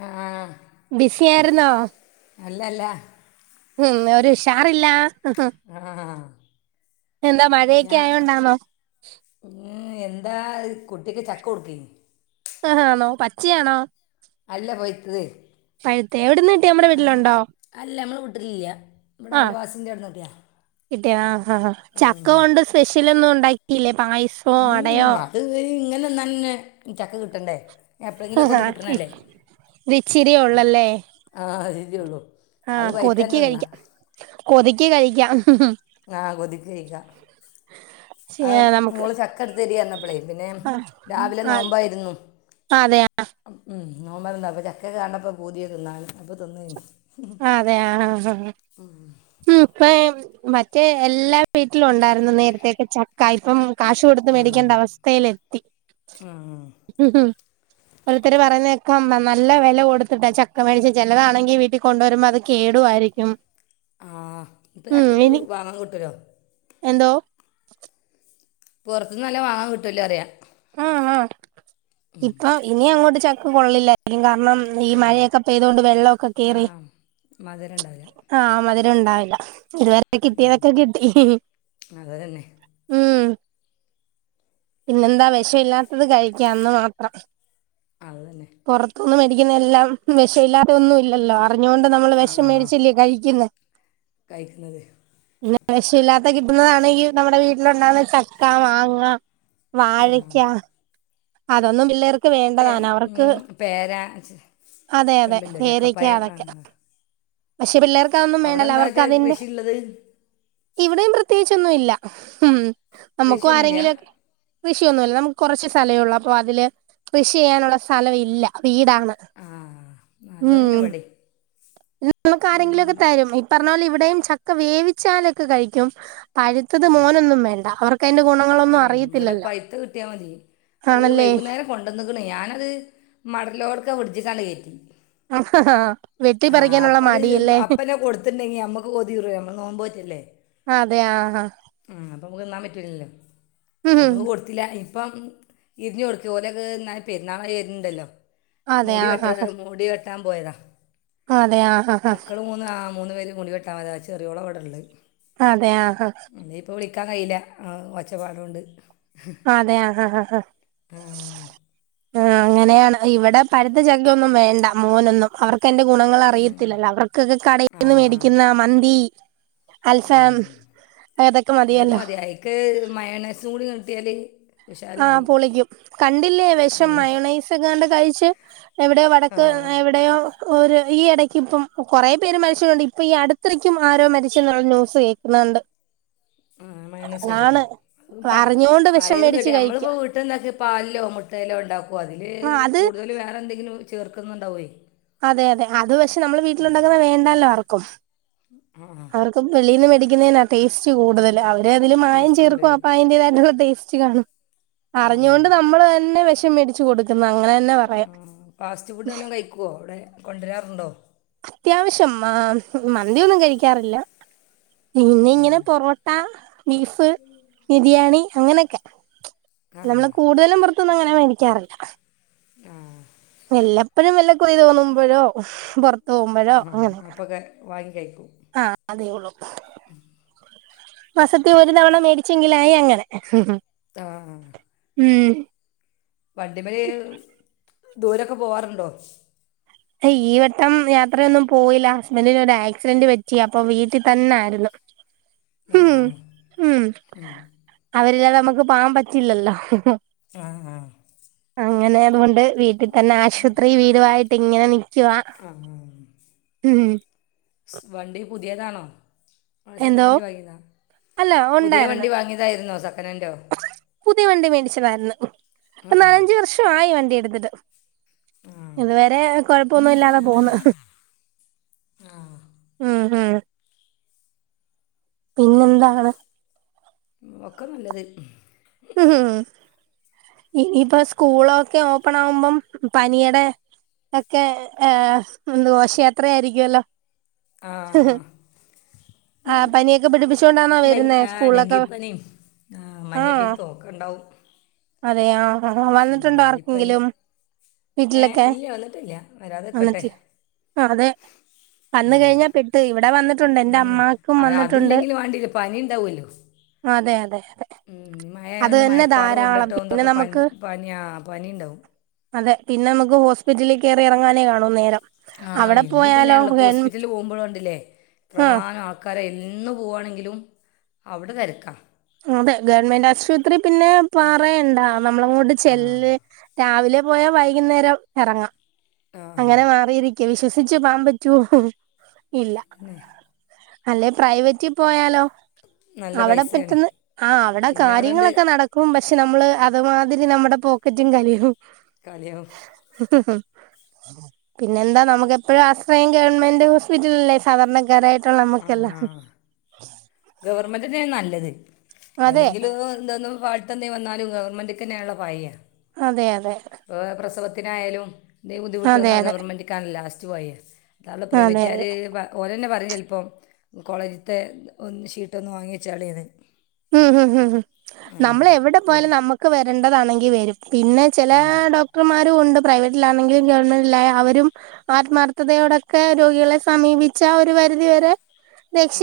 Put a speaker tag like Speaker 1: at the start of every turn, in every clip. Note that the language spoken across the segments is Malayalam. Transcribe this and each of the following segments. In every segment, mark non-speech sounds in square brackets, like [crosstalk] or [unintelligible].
Speaker 1: ആ
Speaker 2: ബിസിയായിരുന്നോ
Speaker 1: അല്ലല്ല
Speaker 2: ഉം ഒരു ഉഷാറില്ല
Speaker 1: ആഹ്
Speaker 2: എന്താ മഴയൊക്കെ ആയത് കൊണ്ടന്നോ
Speaker 1: എന്താ കുട്ടിക്ക് ചക്ക കൊടുക്കെ
Speaker 2: ആഹ ആണോ പച്ചയാണോ
Speaker 1: അല്ല പയത്തത്
Speaker 2: പഴുത്തത്തെ എവിടെ നിന്ന് കിട്ടി നമ്മടെ വീട്ടിലുണ്ടോ
Speaker 1: അല്ല നമ്മള് വിട്ടിലില്ല
Speaker 2: ആഹ് കിട്ടിയ ആഹ് ചക്ക
Speaker 1: ഉം.
Speaker 2: കൊണ്ട് സ്പെഷ്യലൊന്നും ഉണ്ടാക്കിയില്ലേ പായസ-
Speaker 1: ഉം അത് ഇങ്ങനെ തന്നെ ചക്ക കിട്ടണ്ടേ
Speaker 2: ആ
Speaker 1: എപ്പോഴെങ്കിലുമൊക്കെ
Speaker 2: ഹാ
Speaker 1: ഒന്ന് കിട്ടണല്ലേ
Speaker 2: ഇത്ച്ചിരിയ ഉള്ളല്ലേ
Speaker 1: ആഹ് അഹ് ഇച്ചിരിയെയുള്ളൂ അത്
Speaker 2: ആഹ്
Speaker 1: പായിത്ത്
Speaker 2: കൊതിക്ക്
Speaker 1: ത്തന്നെ തിന്നാ
Speaker 2: കഴിക്കാം കൊതിക്ക് കഴിക്കാം
Speaker 1: ആഹ് കൊതിക്കയ്ക്ക ആ
Speaker 2: നമുക്ക്
Speaker 1: മോള് ചക്കടത്തിതന്നപോലെ പിന്നെ രാവിലെ നോമ്പായിരുന്നു
Speaker 2: അതെയോ
Speaker 1: ഉം നോമ്പായിരുന്നു അപ്പ ചക്കെ കണ്ടപ്പോൾ പൂതിയ തിന്നാ അപ്പോൾ തിന്നേന്
Speaker 2: ആഹ് അതെ ആഹ് ആഹ് ഉം ഇപ്പ മറ്റേ എല്ലാം വീട്ടിലുണ്ടായിരുന്നു നേരത്തേക്ക് ചക്ക ഇപ്പം കാശ് കൊടുത്ത മേടിക്കേണ്ട അവസ്ഥയിലെത്തി
Speaker 1: ആഹ
Speaker 2: ഉം ഒരുത്തർ പറഞ്ഞക്കാ നല്ല വില കൊടുത്തിട്ടാ ചക്ക മേടിച്ച് ചിലതാണെങ്കിൽ വീട്ടിൽ കൊണ്ടുവരുമ്പോ അത് കേടുവായിരിക്കും
Speaker 1: ആഹ് ഇപ്പ
Speaker 2: ഉം
Speaker 1: ചക്ക
Speaker 2: ഇനി
Speaker 1: വാങ്ങ കിട്ടലോ
Speaker 2: എന്തോ
Speaker 1: പുറത്തത്ത്ന്നല്ല വാങ്ങാൻ കിട്ടല്ലോ പറയാ
Speaker 2: ഇപ്പം ഇനി അങ്ങോട്ട് ചക്ക് കൊള്ളില്ല [unintelligible] കാരണം ഈ മഴയൊക്കെ പെയ്തൊണ്ട് വെള്ളമൊക്കെ
Speaker 1: ആ
Speaker 2: കേറി
Speaker 1: മധുരം ഉണ്ടാവില്ല
Speaker 2: ആഹ് മധുരം ഉണ്ടാവില്ല ഇതുവരെ കിട്ടിയതൊക്കെ കിട്ടി
Speaker 1: അത് തന്നെ
Speaker 2: ഉം പിന്നെന്താ വ- വി ക്ഷ ഇല്ലാത്തത് കഴിക്ക അന്ന് മാത്രം
Speaker 1: അതുതന്നെ
Speaker 2: പുറത്തനിന്നും മേടിക്കുന്നത എല്ലാം വിഷാല്ലാതെ ഒന്നുംല്ല എല്ലാ അറിഞ്ഞോണ്ട് നമ്മള്
Speaker 1: ആ
Speaker 2: വേഷം
Speaker 1: ആ
Speaker 2: മേടിച്ചല്ലേ കഴിക്ക്ന്നെ
Speaker 1: കഴിക്കുന്നത്
Speaker 2: പിന്ന വേഷ ഇല്ലാത്ത കിട്ടുന്നതാണെങ്കി നമ്മട വീട്ടിലുണ്ടാവുന്ന ചക്ക മാങ്ങ വാഴ ക്കാ അതൊന്നും പിള്ളേർ
Speaker 1: തെ ഉം പേരാ ച്
Speaker 2: അതെ അതെ പേരക്ക അതെക്കെ പക്ഷേ പിള്ളേർ ക്കതൊന്നും
Speaker 1: അവിടെ
Speaker 2: വേണ്ടല്ല
Speaker 1: എന്താ വെച്ചാൽ
Speaker 2: അവർക്കതിന്റെ
Speaker 1: കൃഷി ഉള്ളത്
Speaker 2: ഇവ്ടെയും പ്രത്യേകിച്ചൊന്നു ഇല്ല ഉം നമുക്കും
Speaker 1: കൃഷിയൊന്നുമില്ല
Speaker 2: ആരെങ്കിലൊക്കെ കൃഷിയൊന്നൂല നമുക്ക് കൊറച്ച് സ്ഥല ഉള്ളപ്പൊ അതില് കൃഷി ചെയ്യാനുള്ള സലം ഇല്ല വീടാണ്
Speaker 1: ആഹ് അതോലന്നാ ഇവ്ടേം
Speaker 2: ഉം നമുക്കാരെങ്കിലൊക്ക തെരും ഈ പറഞ്ഞ പോലെ ഇവ്ടെയും ചക്ക വേവിച്ചാലൊക്ക കഴിക്കും പഴ്‌ത്തത് മോനൊന്നും വേണ്ട അവർക്കയ്ന്റെ ഗുണങ്ങള്
Speaker 1: ഏഹ് ഇവ്ട പൈത്ത കിട്ടിയാമതി അത്
Speaker 2: ആണല്ലേ
Speaker 1: വൈകുന്നേരം പ്പ കൊണ്ടന്ന്ക്ക്ണെ ഞാനത് മടലോടൊക്ക ഫ്രിഡ്ജിക്കണ് കേറ്റി
Speaker 2: ആഹാ വെട്ടി
Speaker 1: ആഹ്
Speaker 2: പറിക്കാനുള്ള
Speaker 1: അപ്പത്
Speaker 2: മടിയല്ലേ
Speaker 1: അപ്പലെ കൊട്ത്ത്ണ്ടെങ്കി അമ്മക്ക് കൊതിഊറ് വേ അമ്മള് നോമ്പോറ്റല്ലേ
Speaker 2: അതെ ആഹ് അഹ
Speaker 1: ആഹ് അപ്പ നമക്ക് തിന്നാം പറ്റൂല്ലല്ലോ
Speaker 2: ഉം
Speaker 1: അപ്പൊ കൊടുത്തില്ല ഇപ്പം ഇരിഞ്ഞ് കൊട്ക്കെ ഒലെക്ക ഇന്നായി പെരുന്നാളായി വര്ന്നുണ്ടല്ലോ
Speaker 2: അതെ
Speaker 1: മൂടി
Speaker 2: ആഹാ
Speaker 1: വെട്ട മൂടി വെട്ടാൻ പോയതാ
Speaker 2: അതെ ആഹാ
Speaker 1: മക്കള ആഹ മൂന്ന് പേര് മുടി വെട്ട പോയത ചെറിയോള വിടന്റ്
Speaker 2: അതെ ആഹാ അഹ
Speaker 1: അല്ലെ ഇപ്പൊ വിളിക്കാം കയില്ല അഹ ഒച്ചപ്പാട് കൊണ്ട്
Speaker 2: അതെയ അഹ അഹാ അഹാ ആഹ് അങ്ങനെ ആണ് ഇവ്ടെ പഴുത്ത ചക്കെ ഒന്നും വേണ്ട മോനൊന്നും അവർക്ക് അന്റ ഗുണങ്ങളറിയത്തില്ലല്ലോ അവർക്കെക്കെ
Speaker 1: ആ
Speaker 2: കടെന്ന് മേടിക്കുന്ന മന്തി
Speaker 1: ആ.
Speaker 2: അൽഫാം ഏതൊക്കെ മതിയല്ലോ
Speaker 1: ക്ക് മയണെസും കൂടി കട്ടിയാല്
Speaker 2: ആഹ് പൊളിക്കും കണ്ടില്ലേ വെഷം
Speaker 1: ഉം.
Speaker 2: മയോണൈസങ്ങാണ്ട് കയിച്ച് എവിടെയോ വടക്ക്
Speaker 1: ആ
Speaker 2: എവിടെയോ ഒര് ഈ എടക്ക് ഇപ്പം കൊറേ പേര് മരിച്ച്ട്ടുണ്ട് ഇപ്പൊ ഈ അട്ത്തെടയ്ക്കും ആരോ മരിച്ചെന്നുള്ള ന്യൂസ് കേക്ക്ന്നാണ്ട്
Speaker 1: ഉം മയോണൈസ് കയിച്ചിട്ടോ അ പ
Speaker 2: അറിഞ്ഞോണ്ട് വിഷം
Speaker 1: പലേതും
Speaker 2: മേടിച്ച്
Speaker 1: കേട്ടി
Speaker 2: കഴിക്ക
Speaker 1: അമ്മള്പ്പോ വീട്ട്ണ്ടാക്കി പാൽലോ മൊട്ടെലോ ഒണ്ടാക്കുവതില്
Speaker 2: ആഹ് അത്
Speaker 1: കൂടുതല് വേറെ എന്തെങ്കിലും ചേർക്കുന്നുണ്ടാവുവേ
Speaker 2: അതെ അതെ അത് പക്ഷെ നമ്മള് വീട്ടിലുണ്ടാക്കുന്ന വേണ്ടാല്ലോ ആർക്കും
Speaker 1: ആഹ്
Speaker 2: അവർക്കെന്നും വെളീന്ന് മേടിക്കുന്നെനാത്തെ ടെസ്റ്റ്‌ കൂടുതലാ അ ദെ അതില് മായം
Speaker 1: ടേസ്റ്റ്
Speaker 2: ചേർക്കും
Speaker 1: കൂടുതൽ
Speaker 2: അപ്പ അയിന്റേതായിട്ടുള്ള ടേസ്റ്റ് കാണും
Speaker 1: ആ
Speaker 2: അറിഞ്ഞോണ്ട് നമ്മള് തന്നെ വെഷം മേടിച്ച് കൊട്ക്ക്ന്ന് അങ്ങന അന്ന പറയാം
Speaker 1: ക്ക് വോ അവ്ടെ കൊണ്ട്രാറുണ്ടോ
Speaker 2: അത്യാവശം മാ മന്തിയൊന്നും കഴിക്കാറില്ല പിന്ന ഇങ്ങനെ പൊറോട്ട ട്ട ബീഫ് ബിരിയാണി അങ്ങനെക്കെ
Speaker 1: ആ
Speaker 2: നമ്മള് കൂട്തലും പൊറ ത്ത് ന്നങ്ങനെ മേടിക്കാറില്ല
Speaker 1: ആഹ്
Speaker 2: വല്ലപ്പഴും വല്ല കൊയ് തോന്നുമ്പഴോ പൊറത്ത്
Speaker 1: അപ്പക്ക വാങ്ങികഴിക്കും
Speaker 2: ആ അതേ ഒള്ളൂ മാസത്തി ഒര് തവണ മേടിച്ചെങ്കിലായി അങ്ങനെ
Speaker 1: ആഹ് ഹഹ
Speaker 2: ഉം
Speaker 1: വണ്ടിമയ് ദൂരൊക്ക പോവാറുണ്ടോ
Speaker 2: ഈ വട്ടം യാത്രയൊന്നും പോയില്ല ഹസ്ബൻറിന് ഒരു ആക്സിഡന്റ് പറ്റി അപ്പൊ വീട്ടിൽ തന്നെ ആയിരുന്നു
Speaker 1: ആ
Speaker 2: [unintelligible] ഉം ഉം
Speaker 1: ഉം.
Speaker 2: അവരില്ലാതെ നമുക്ക് പോകാൻ പറ്റില്ലല്ലോ
Speaker 1: ആഹ ആഹ്
Speaker 2: അങ്ങനെ അതുകൊണ്ട് വീട്ടിൽ തന്നെ ആശുപത്രി വീടുമായിട്ട് ഇങ്ങനെ നിക്കുവാ
Speaker 1: ആ
Speaker 2: ഉം
Speaker 1: വണ്ടി പുതിയതാണോ ആ സെക്കൻഡ്
Speaker 2: എന്തോ
Speaker 1: ഹാൻഡ് വാങ്ങിയതാ
Speaker 2: അല്ല
Speaker 1: പുതിയ
Speaker 2: ഉണ്ടായിരുന്നു
Speaker 1: വണ്ടി വാങ്ങിയതായിരുന്നോ സെക്കൻഡ് ഹാൻഡോ
Speaker 2: പുതിയ വണ്ടി മേടിച്ചതായിരുന്നു നാലഞ്ച വർഷം ആയി വണ്ടി എടുത്തിട്ട്
Speaker 1: ആ
Speaker 2: ഇതുവരെ കൊഴപ്പൊന്നും ഇല്ലാതെ പോകുന്നു ഉം ഉം പിന്നെന്താണ്
Speaker 1: ഒക്കെ നല്ലത്
Speaker 2: ഉംം ഇപ്പൊ സ്കൂളൊക്കെ ഓപ്പൺ ആകുമ്പോൾ പനിയുടെ ഒക്കെ ആ ഘോഷയാത്ര ആയിരിക്കുവല്ലോ ആ
Speaker 1: ആഹ്
Speaker 2: പനിയൊക്കെ പിടിപ്പിച്ചുകൊണ്ട
Speaker 1: ഡെ ആഹ ഡെങ്കിപ്പനിയ ആ മഞ്ഞപ്പീത്തും ഒക്കെ ഉണ്ടാവും
Speaker 2: അതെയാ ആ അ ആ
Speaker 1: ഉം,
Speaker 2: വന്നിട്ടുണ്ടോ
Speaker 1: എലിപ്പനി
Speaker 2: ആർക്കെങ്കിലും
Speaker 1: ഏ
Speaker 2: വീട്ടിലെക്കെ
Speaker 1: ഇല്ല വന്നിട്ടില്ല വരാതെ നിൽക്കട്ടെ
Speaker 2: വന്നിട്ടില്ല ആ അതെ വന്ന
Speaker 1: ആ
Speaker 2: കഴിഞ്ഞാ പെട്ടു ഇവിടെ വന്നിട്ടുണ്ട് എന്റെ
Speaker 1: ഉം,
Speaker 2: അമ്മാക്കും
Speaker 1: അത്
Speaker 2: വന്നിട്ടുണ്ട്
Speaker 1: അതില്ലെങ്കിൽ വേണ്ടിയില്ല പനി ഉണ്ടാവുമല്ലോ
Speaker 2: അതെ അതെ അതെ
Speaker 1: മഴ
Speaker 2: അത്
Speaker 1: ആയതുകൊണ്ട്
Speaker 2: തന്നെ
Speaker 1: മയപ്പാറ
Speaker 2: ധാരാളം
Speaker 1: കൊണ്ടിട്ടും
Speaker 2: പിന്നെ
Speaker 1: ഇതൊക്കെ പനി
Speaker 2: നമുക്ക്
Speaker 1: പനാ പനി ഉണ്ടാവും
Speaker 2: അതെ പിന്നെ നമുക്ക് ഹോസ്പിറ്റലിൽ കയറി ഇറങ്ങാനേ കാണൂ നേരം
Speaker 1: ആ
Speaker 2: അവിടെ
Speaker 1: ഇന്ന്
Speaker 2: പോയാലോ
Speaker 1: തന്നെയണള്ളപ്പോ
Speaker 2: ഗവൺ
Speaker 1: ഹോസ്പിറ്റലിൽ പോകുമ്പോഴ ഉണ്ടല്ലേ
Speaker 2: ആഹ്
Speaker 1: ആൾക്കാരെ എന്ന് പോവാണെങ്കിലും അവിടെ തെരക്ക.
Speaker 2: അതെ ഗവൺമെന്റ് ആശുപത്രി പിന്നെ പാറയണ്ടാ നമ്മളങ്ങോട്ട്
Speaker 1: ആ
Speaker 2: ചെല്ല് രാവിലെ പോയാ വൈകുന്നേരം എറങ്ങാ.
Speaker 1: ആ ആ.
Speaker 2: അങ്ങനെ മാറിയിരിക്ക വിശ്വസിച്ചു പോവാൻ പറ്റുവോ ഇല്ല.
Speaker 1: [unintelligible]
Speaker 2: അല്ലെ പ്രൈവറ്റിൽ പോയാലോ
Speaker 1: നല്ല
Speaker 2: അവിടെ
Speaker 1: പൈസയാണ്
Speaker 2: പെട്ടന്ന് ആ അവിടെ
Speaker 1: പിന്നെ ഉണ്ട്
Speaker 2: കാര്യങ്ങളൊക്കെ നട ക്കും പക്ഷെ നമ്മള് അതുമാതിരി നമ്മുടെ പോക്കറ്റും കാലിയാവും.
Speaker 1: കാലിയാവും.
Speaker 2: [inaudible] പിന്നെന്താ നമുക്ക് എപ്പഴും ആശ്രയം ഗവൺമെന്റ് ഹോസ്പിറ്റലല്ലേ സാധാരണക്കാരായി ട്ടുള്ള നമ്മക്കെല്ലാം.
Speaker 1: ഗവർമെന്റന്നെ നല്ലത്.
Speaker 2: അതെ
Speaker 1: എന്തെങ്കിലും ത് എന്താന്നും [unintelligible] തന്നെ വന്നാലും ഗവൺമെന്റക്ക തന്നെള്ള പറയാ.
Speaker 2: അതെ അതെ.
Speaker 1: [unintelligible] പ്രസവത്തിനായാലും എന്തെങ്കി ബുദ്ധിമുട്ട്
Speaker 2: അതെ അതെ
Speaker 1: വന്നാ
Speaker 2: അതെ
Speaker 1: ഗവർമെന്റ്ക്കാണല്ല ലാസ്റ്റ് പറയാ. [unintelligible]
Speaker 2: അതെ
Speaker 1: പ്രൈവറ്റുകാര് പ ഓരന്നെ പറയും ചെലപ്പോം കോളേജത്തെ ഒന്ന് ശീട്ടൊന്ന് വാങ്ങി വെച്ചാളീന്ന്.
Speaker 2: മ്മ് ഹും ഹും നമ്മൾ എവിടെ പോയാലും
Speaker 1: ഓല്
Speaker 2: നമ്മക്ക് വരേണ്ടതാണെങ്കി വരും. പിന്നെ ചെല
Speaker 1: ഉം.
Speaker 2: ഡോക്ടർമാരും ഉണ്ട് പ്രൈവറ്റിലാണെങ്കിലും ഗവൺമെന്റില അവരും, ആത്മാർഥതയോടൊക്കെ രോഗികളെ സമീപിച്ച ഒരു പരിധിവരെ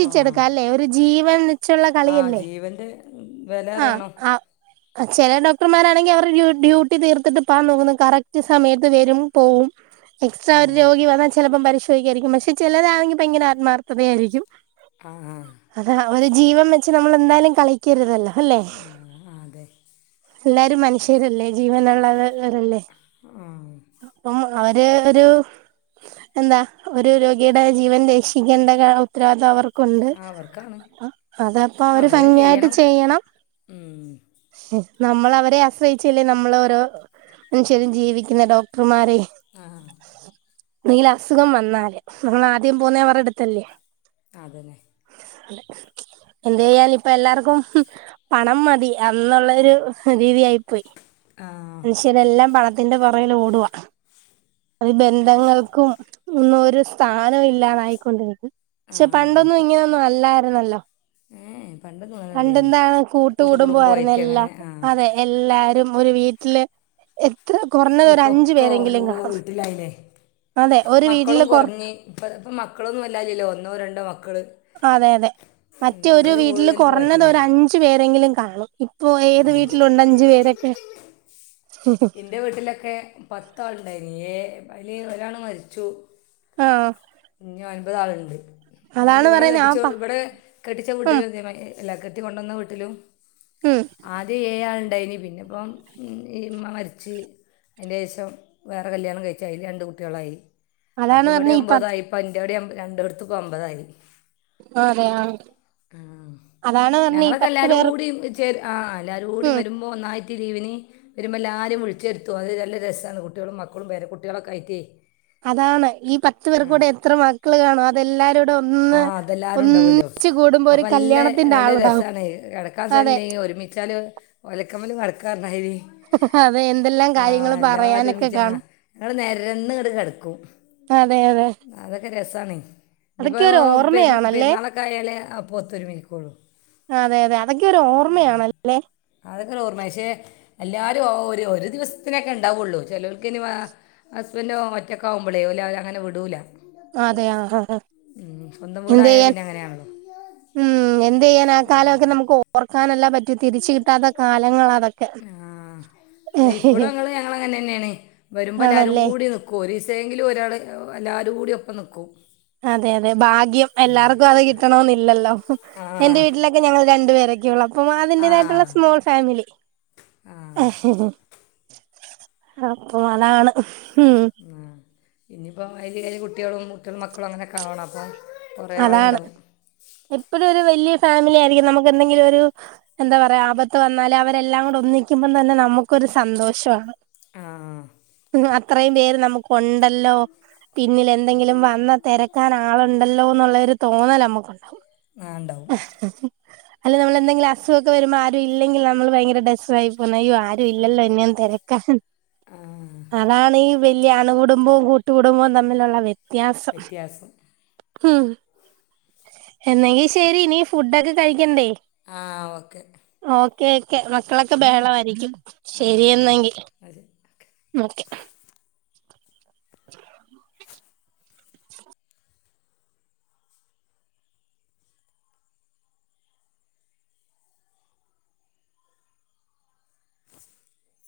Speaker 1: ആ
Speaker 2: ഒരു ജീവൻ വെച്ചുള്ള കളിയല്ലേ.
Speaker 1: ജീവന്റെ [unintelligible]
Speaker 2: ആഹ് ആ ചെല ഡോക്ടർമാരാണെങ്കി അവര്ട ഡ്യൂ ഡ്യൂട്ടി തീർത്തിട്ട് പാൻ നോക്കുന്നു കറക്റ്റ് സമയത്ത് വരും. പോവും. എക്സ്ട്രാ
Speaker 1: ആ
Speaker 2: ഒരു രോഗി വന്നാ ചെലപ്പം പരിശോധിക്കായിരിക്കും. പക്ഷെ ചിലരാണെങ്കി ഭയങ്കര ആത്മാർത്ഥതയായിരിക്കും.
Speaker 1: ആഹ് ആ.
Speaker 2: അതാ ഒരു ജീവൻ വെച്ച് നമ്മള് എന്തായാലും കളിക്കരുതല്ല അല്ലേ?
Speaker 1: ആ അതെ
Speaker 2: എല്ലാരും മനുഷ്യരല്ലേ, ജീവനുള്ളവരല്ലേ. അപ്പം അവര് ഒരു എന്താ ഒരു രോഗിയുടെ ജീവൻ രക്ഷിക്കേണ്ട ഉത്തരവാദിത്തം അവർ ക്കുണ്ട്
Speaker 1: ആ അവർക്കാണ്
Speaker 2: അ അതപ്പൊ അവര് ഭംഗിയായിട്ട് ചെയ്യണം
Speaker 1: ഉം.
Speaker 2: നമ്മള് അവരെ ആശ്രയിച്ചല്ലേ നമ്മളോരോ മനുഷ്യരും ജീവിക്കുന്ന ഡോക്ടർമാരെ.
Speaker 1: ആഹ്
Speaker 2: ന്തങ്കിലും അസുഖം വന്നാല് നമ്മളാദ്യം പോന്നേ അവർട ടുത്തല്ലേ.
Speaker 1: അതന്നെ.
Speaker 2: [unintelligible] എന്തെയാലും പ പ്പ എല്ലാർക്കും പണം മതി എന്നുള്ളരു രീതിയായി പോയി.
Speaker 1: ആ
Speaker 2: മനുഷ്യരെല്ലാം പണത്തിന്റെ പൊറകിൽ ഓടുവാ. അത് ബന്ധങ്ങൾക്കും ഒന്നും ഒരു സ്ഥാനം ഇല്ലാതായിക്കൊണ്ടിരിക്കും.
Speaker 1: ആ
Speaker 2: പക്ഷെ പണ്ടൊന്നും ഇങ്ങനൊന്നും അല്ലായിരുന്നല്ലോ.
Speaker 1: ഏഹ് ഏ. പണ്ടൊന്നും അങ്ങനെയല്ലായിരുന്നു
Speaker 2: പണ്ടെന്താണ് കൂട്ടുകുടുംബം ആരുന്ന്
Speaker 1: കൂട്ടുകുടുംബമായിട്ട്
Speaker 2: എല്ലാ.
Speaker 1: അങ്ങനെ ആ
Speaker 2: അതെ എല്ലാരും ഒരു വീട്ടില്. എത്ര കൊറഞ്ഞത്
Speaker 1: ഇപ്പോൾ
Speaker 2: ഒരഞ്ചു
Speaker 1: ഒക്കെ ഓരോ
Speaker 2: പേരെങ്കിലും കാണും.
Speaker 1: വീട്ടിലായില്ലേ
Speaker 2: അതെ ഒരു വീട്ടില് കൊറ
Speaker 1: ഇപ്പ ഇപ്പ മക്കളൊന്നും വല്യാ ഇല്ലല്ലോ ഒന്നോ രണ്ടോ മക്കള്
Speaker 2: അതെ അതെ മറ്റേ ഒരു വീട്ടില്
Speaker 1: കൂടുതൽ ഇപ്പോൾ
Speaker 2: കൊറഞ്ഞത്
Speaker 1: പറ്റില്ല
Speaker 2: ഒരഞ്ചു പേരെങ്കിലും കാണും ഓ ഏത് വീട്ടിലുണ്ട് അഞ്ചു പേരൊക്കെ
Speaker 1: എൻ്റെ വീട്ടിലൊക്കെ പത്താളുണ്ടായിന് ഏ അതില് ഒരാള് മരിച്ചു
Speaker 2: ആഹ്
Speaker 1: പിന്ന ഒൻപതാളുണ്ട് അതേമാതിരി
Speaker 2: അതാണ്
Speaker 1: ഇവിടെ
Speaker 2: പറയുന്നെ ആ
Speaker 1: കെട്ടിച്ച
Speaker 2: പ
Speaker 1: ഇവിടെ കെട്ടിച്ച
Speaker 2: ഉം
Speaker 1: വീട്ടില് അതേ മാതിരി തന്നെ എല്ലാ കെട്ടി കൊണ്ടന്ന വീട്ടിലും
Speaker 2: ഉം
Speaker 1: ആദ്യം ഏഴാളിണ്ടായിനി പിന്നെ ഇപ്പം ഉമ്മ മരിച്ച് അതിൻ്റെ ശേഷം വേറെ കല്യാണം കഴിച്ച് അതില് രണ്ട് കുട്ടികളായി അപ്പ
Speaker 2: അതാണ് പറഞ്ഞെ ഈ പത്ത്
Speaker 1: ഇവിടെയൊമ്പോതായി പന്റേടിയം രണ്ടിടത്തും ഇപ്പം ഒമ്പതായി
Speaker 2: അതെ ആ
Speaker 1: ഉം
Speaker 2: അതാണ് പറഞ്ഞെ ഈ
Speaker 1: ഞങ്ങളൊക്കെ
Speaker 2: പത്ത് പേർ
Speaker 1: എല്ലാരൂടി ആ എല്ലരൂടി
Speaker 2: ഉം
Speaker 1: വരുമ്പോ ഒന്നായിറ്റ് ലീവിനി വരുമ്പോ എല്ലാരേം വിളിച്ചെരുത്തു അത് നല്ല രസാന്ന് കുട്ട്യളും മക്കളും പേര കുട്ട്യ ളൊക്കെ ആയിറ്റ്
Speaker 2: അതാണ് ഈ പത്ത് പേർ കൂടെ എത്ര മക് മക്കള് കാണും അതെല്ലാരും കൂടെ
Speaker 1: ആ
Speaker 2: ഒന്ന്
Speaker 1: അതെല്ലാവരും ഉണ്ടാവുമല്ലോ
Speaker 2: ഒന്നിച്ച് കൂടുമ്പോ ഒരു കല്യാണത്തിന്റെ ആളുണ്ടാവും അതെ
Speaker 1: കസല്ലേ ഒരുമിച്ചാല് ഒലക്കമ്മലും കടക്കാ പറഞ്ഞമാതിരി
Speaker 2: അതെ എന്തെല്ലാം കാര്യങ്ങള്
Speaker 1: ആഹ്
Speaker 2: പറയാനൊക്കെ
Speaker 1: എല്ലാരുംഒരുമിച്ചാ
Speaker 2: കാണും
Speaker 1: ഞങ്ങള് നെരന്നങ്ങട് കെടക്കും
Speaker 2: അതെ അതെ
Speaker 1: അതൊക്കെ രസാണ് ഇനിപ്പോ
Speaker 2: അതൊക്കെ ഒരു
Speaker 1: പെര
Speaker 2: ഓർമ്മയാണല്ലേ
Speaker 1: പെരുന്നാളൊക്കെ ആയാലേ അപ്പൊ ഒത്തൊരുമിക്കുള്ളൂ
Speaker 2: അതെ അതെ അതൊക്കെയൊരോർമ്മയാണല്ലേ
Speaker 1: അതൊക്കെ ഒരൊർമ്മയാ പക്ഷെ എല്ലാരും ഒരു ഒരു ദിവസത്തിനൊക്കെ ഉണ്ടാവുള്ളൂ ചെലർക്ക് ഇനി വേ ഹസ്ബൻഡ്‌ ഒറ്റക്കാവുമ്പോളേ ഓല് അവരെ അങ്ങനെ വിടൂല
Speaker 2: അതെയ ആഹ് ആഹ്
Speaker 1: ഉം സ്വന്തം വീടായാ പിന്നങ്ങനെയാണല്ലോ
Speaker 2: ഉം എന്തെയ്യാന ആ കാലമൊക്കെ നമുക്ക് ഓർക്കാനല്ലാ പ റ്റു തിരിച്ച് കിട്ടാത്ത കാലങ്ങള അതൊക്കെ
Speaker 1: ആഹ് അല്ല ഇപ്പോളു ഞങ്ങള് ഞങ്ങളങ്ങനെ തന്നെയേണ് വരുമ്പോ എല്ലാരും
Speaker 2: ആണല്ലേ
Speaker 1: കൂടി നി ക്കു ഒരീസേങ്കിലും ഒരാള് എല്ലാരു കൂടി ഒപ്പം നിക്കു
Speaker 2: അതെ അതെ ഭാഗ്യം എല്ലാർക്കും അത് കിട്ടണോന്നില്ലല്ലോ
Speaker 1: ആ
Speaker 2: എന്റെ വീട്ടില- ഞങ്ങൾ രണ്ടു പേരൊക്കെയ ഉള്ളൂ അപ്പ
Speaker 1: ആ
Speaker 2: അതിന്റതായിട്ടുള്ള സ്മോൾ ഫാമിലി
Speaker 1: ആ
Speaker 2: അപ്പം അലാണ് ഉ
Speaker 1: ഇനിയിപ്പോം അതിൽ കുട്ടികളും മക്കളും അങ്ങനൊക്കെ ആവണം അപ്പം കുറേ
Speaker 2: അതാണ്
Speaker 1: ആളുണ്ടാവും
Speaker 2: എപ്പഴും ഒരു വലിയ ഫാമിലി ആയിരിക്കും നമുക്ക് എന്തെങ്കിലും ഒരു എന്താ പറയാ ആപത്ത് വന്നാല അവരെല്ലാം കൂടെ ഒന്നിക്കുമ്പോം തന്നെ നമുക്കൊരു സന്തോഷമാണ്
Speaker 1: ആഹ്
Speaker 2: അത്രയും പേര് നമുക്ക്ണ്ടല്ലോ പിന്നിൽ എന്തെങ്കിലും വന്ന തിരക്കാൻ ആളുണ്ടല്ലോ എന്നുള്ളരു തോന്നൽ നമുക്കുണ്ടാവും
Speaker 1: ആ ഉണ്ടാവും
Speaker 2: അല്ല നമ്മൾന്തെങ്കിലും അസുഖൊക്കെ വരുമ്പോ ആരും ഇല്ലെങ്കിൽ നമ്മൾ ഭയങ്കര [unintelligible] പോന്ന അയ്യോ ആരും ഇല്ലല്ലോ എന്നെയൊന്ന് തിരക്കാൻ
Speaker 1: ആഹ്
Speaker 2: അതാണ് ഈ വലിയ അണുകുടുംബവും കൂട്ടുകുടുംബവും തമ്മിലുള്ള വ്യത്യാസം
Speaker 1: വ്യത്യാസം
Speaker 2: ഉം എന്നെങ്കി ശരി ഇനി ഫുഡൊക്കെ കഴിക്കണ്ടേ
Speaker 1: ആ ഓക്കെ
Speaker 2: ഓക്കെ ഓക്കെ മക്കളൊക്കെ വേളമായിയിരിക്കും
Speaker 1: ആ
Speaker 2: ശരിയെന്നെങ്കിൽ
Speaker 1: അത്
Speaker 2: ഓക്കെ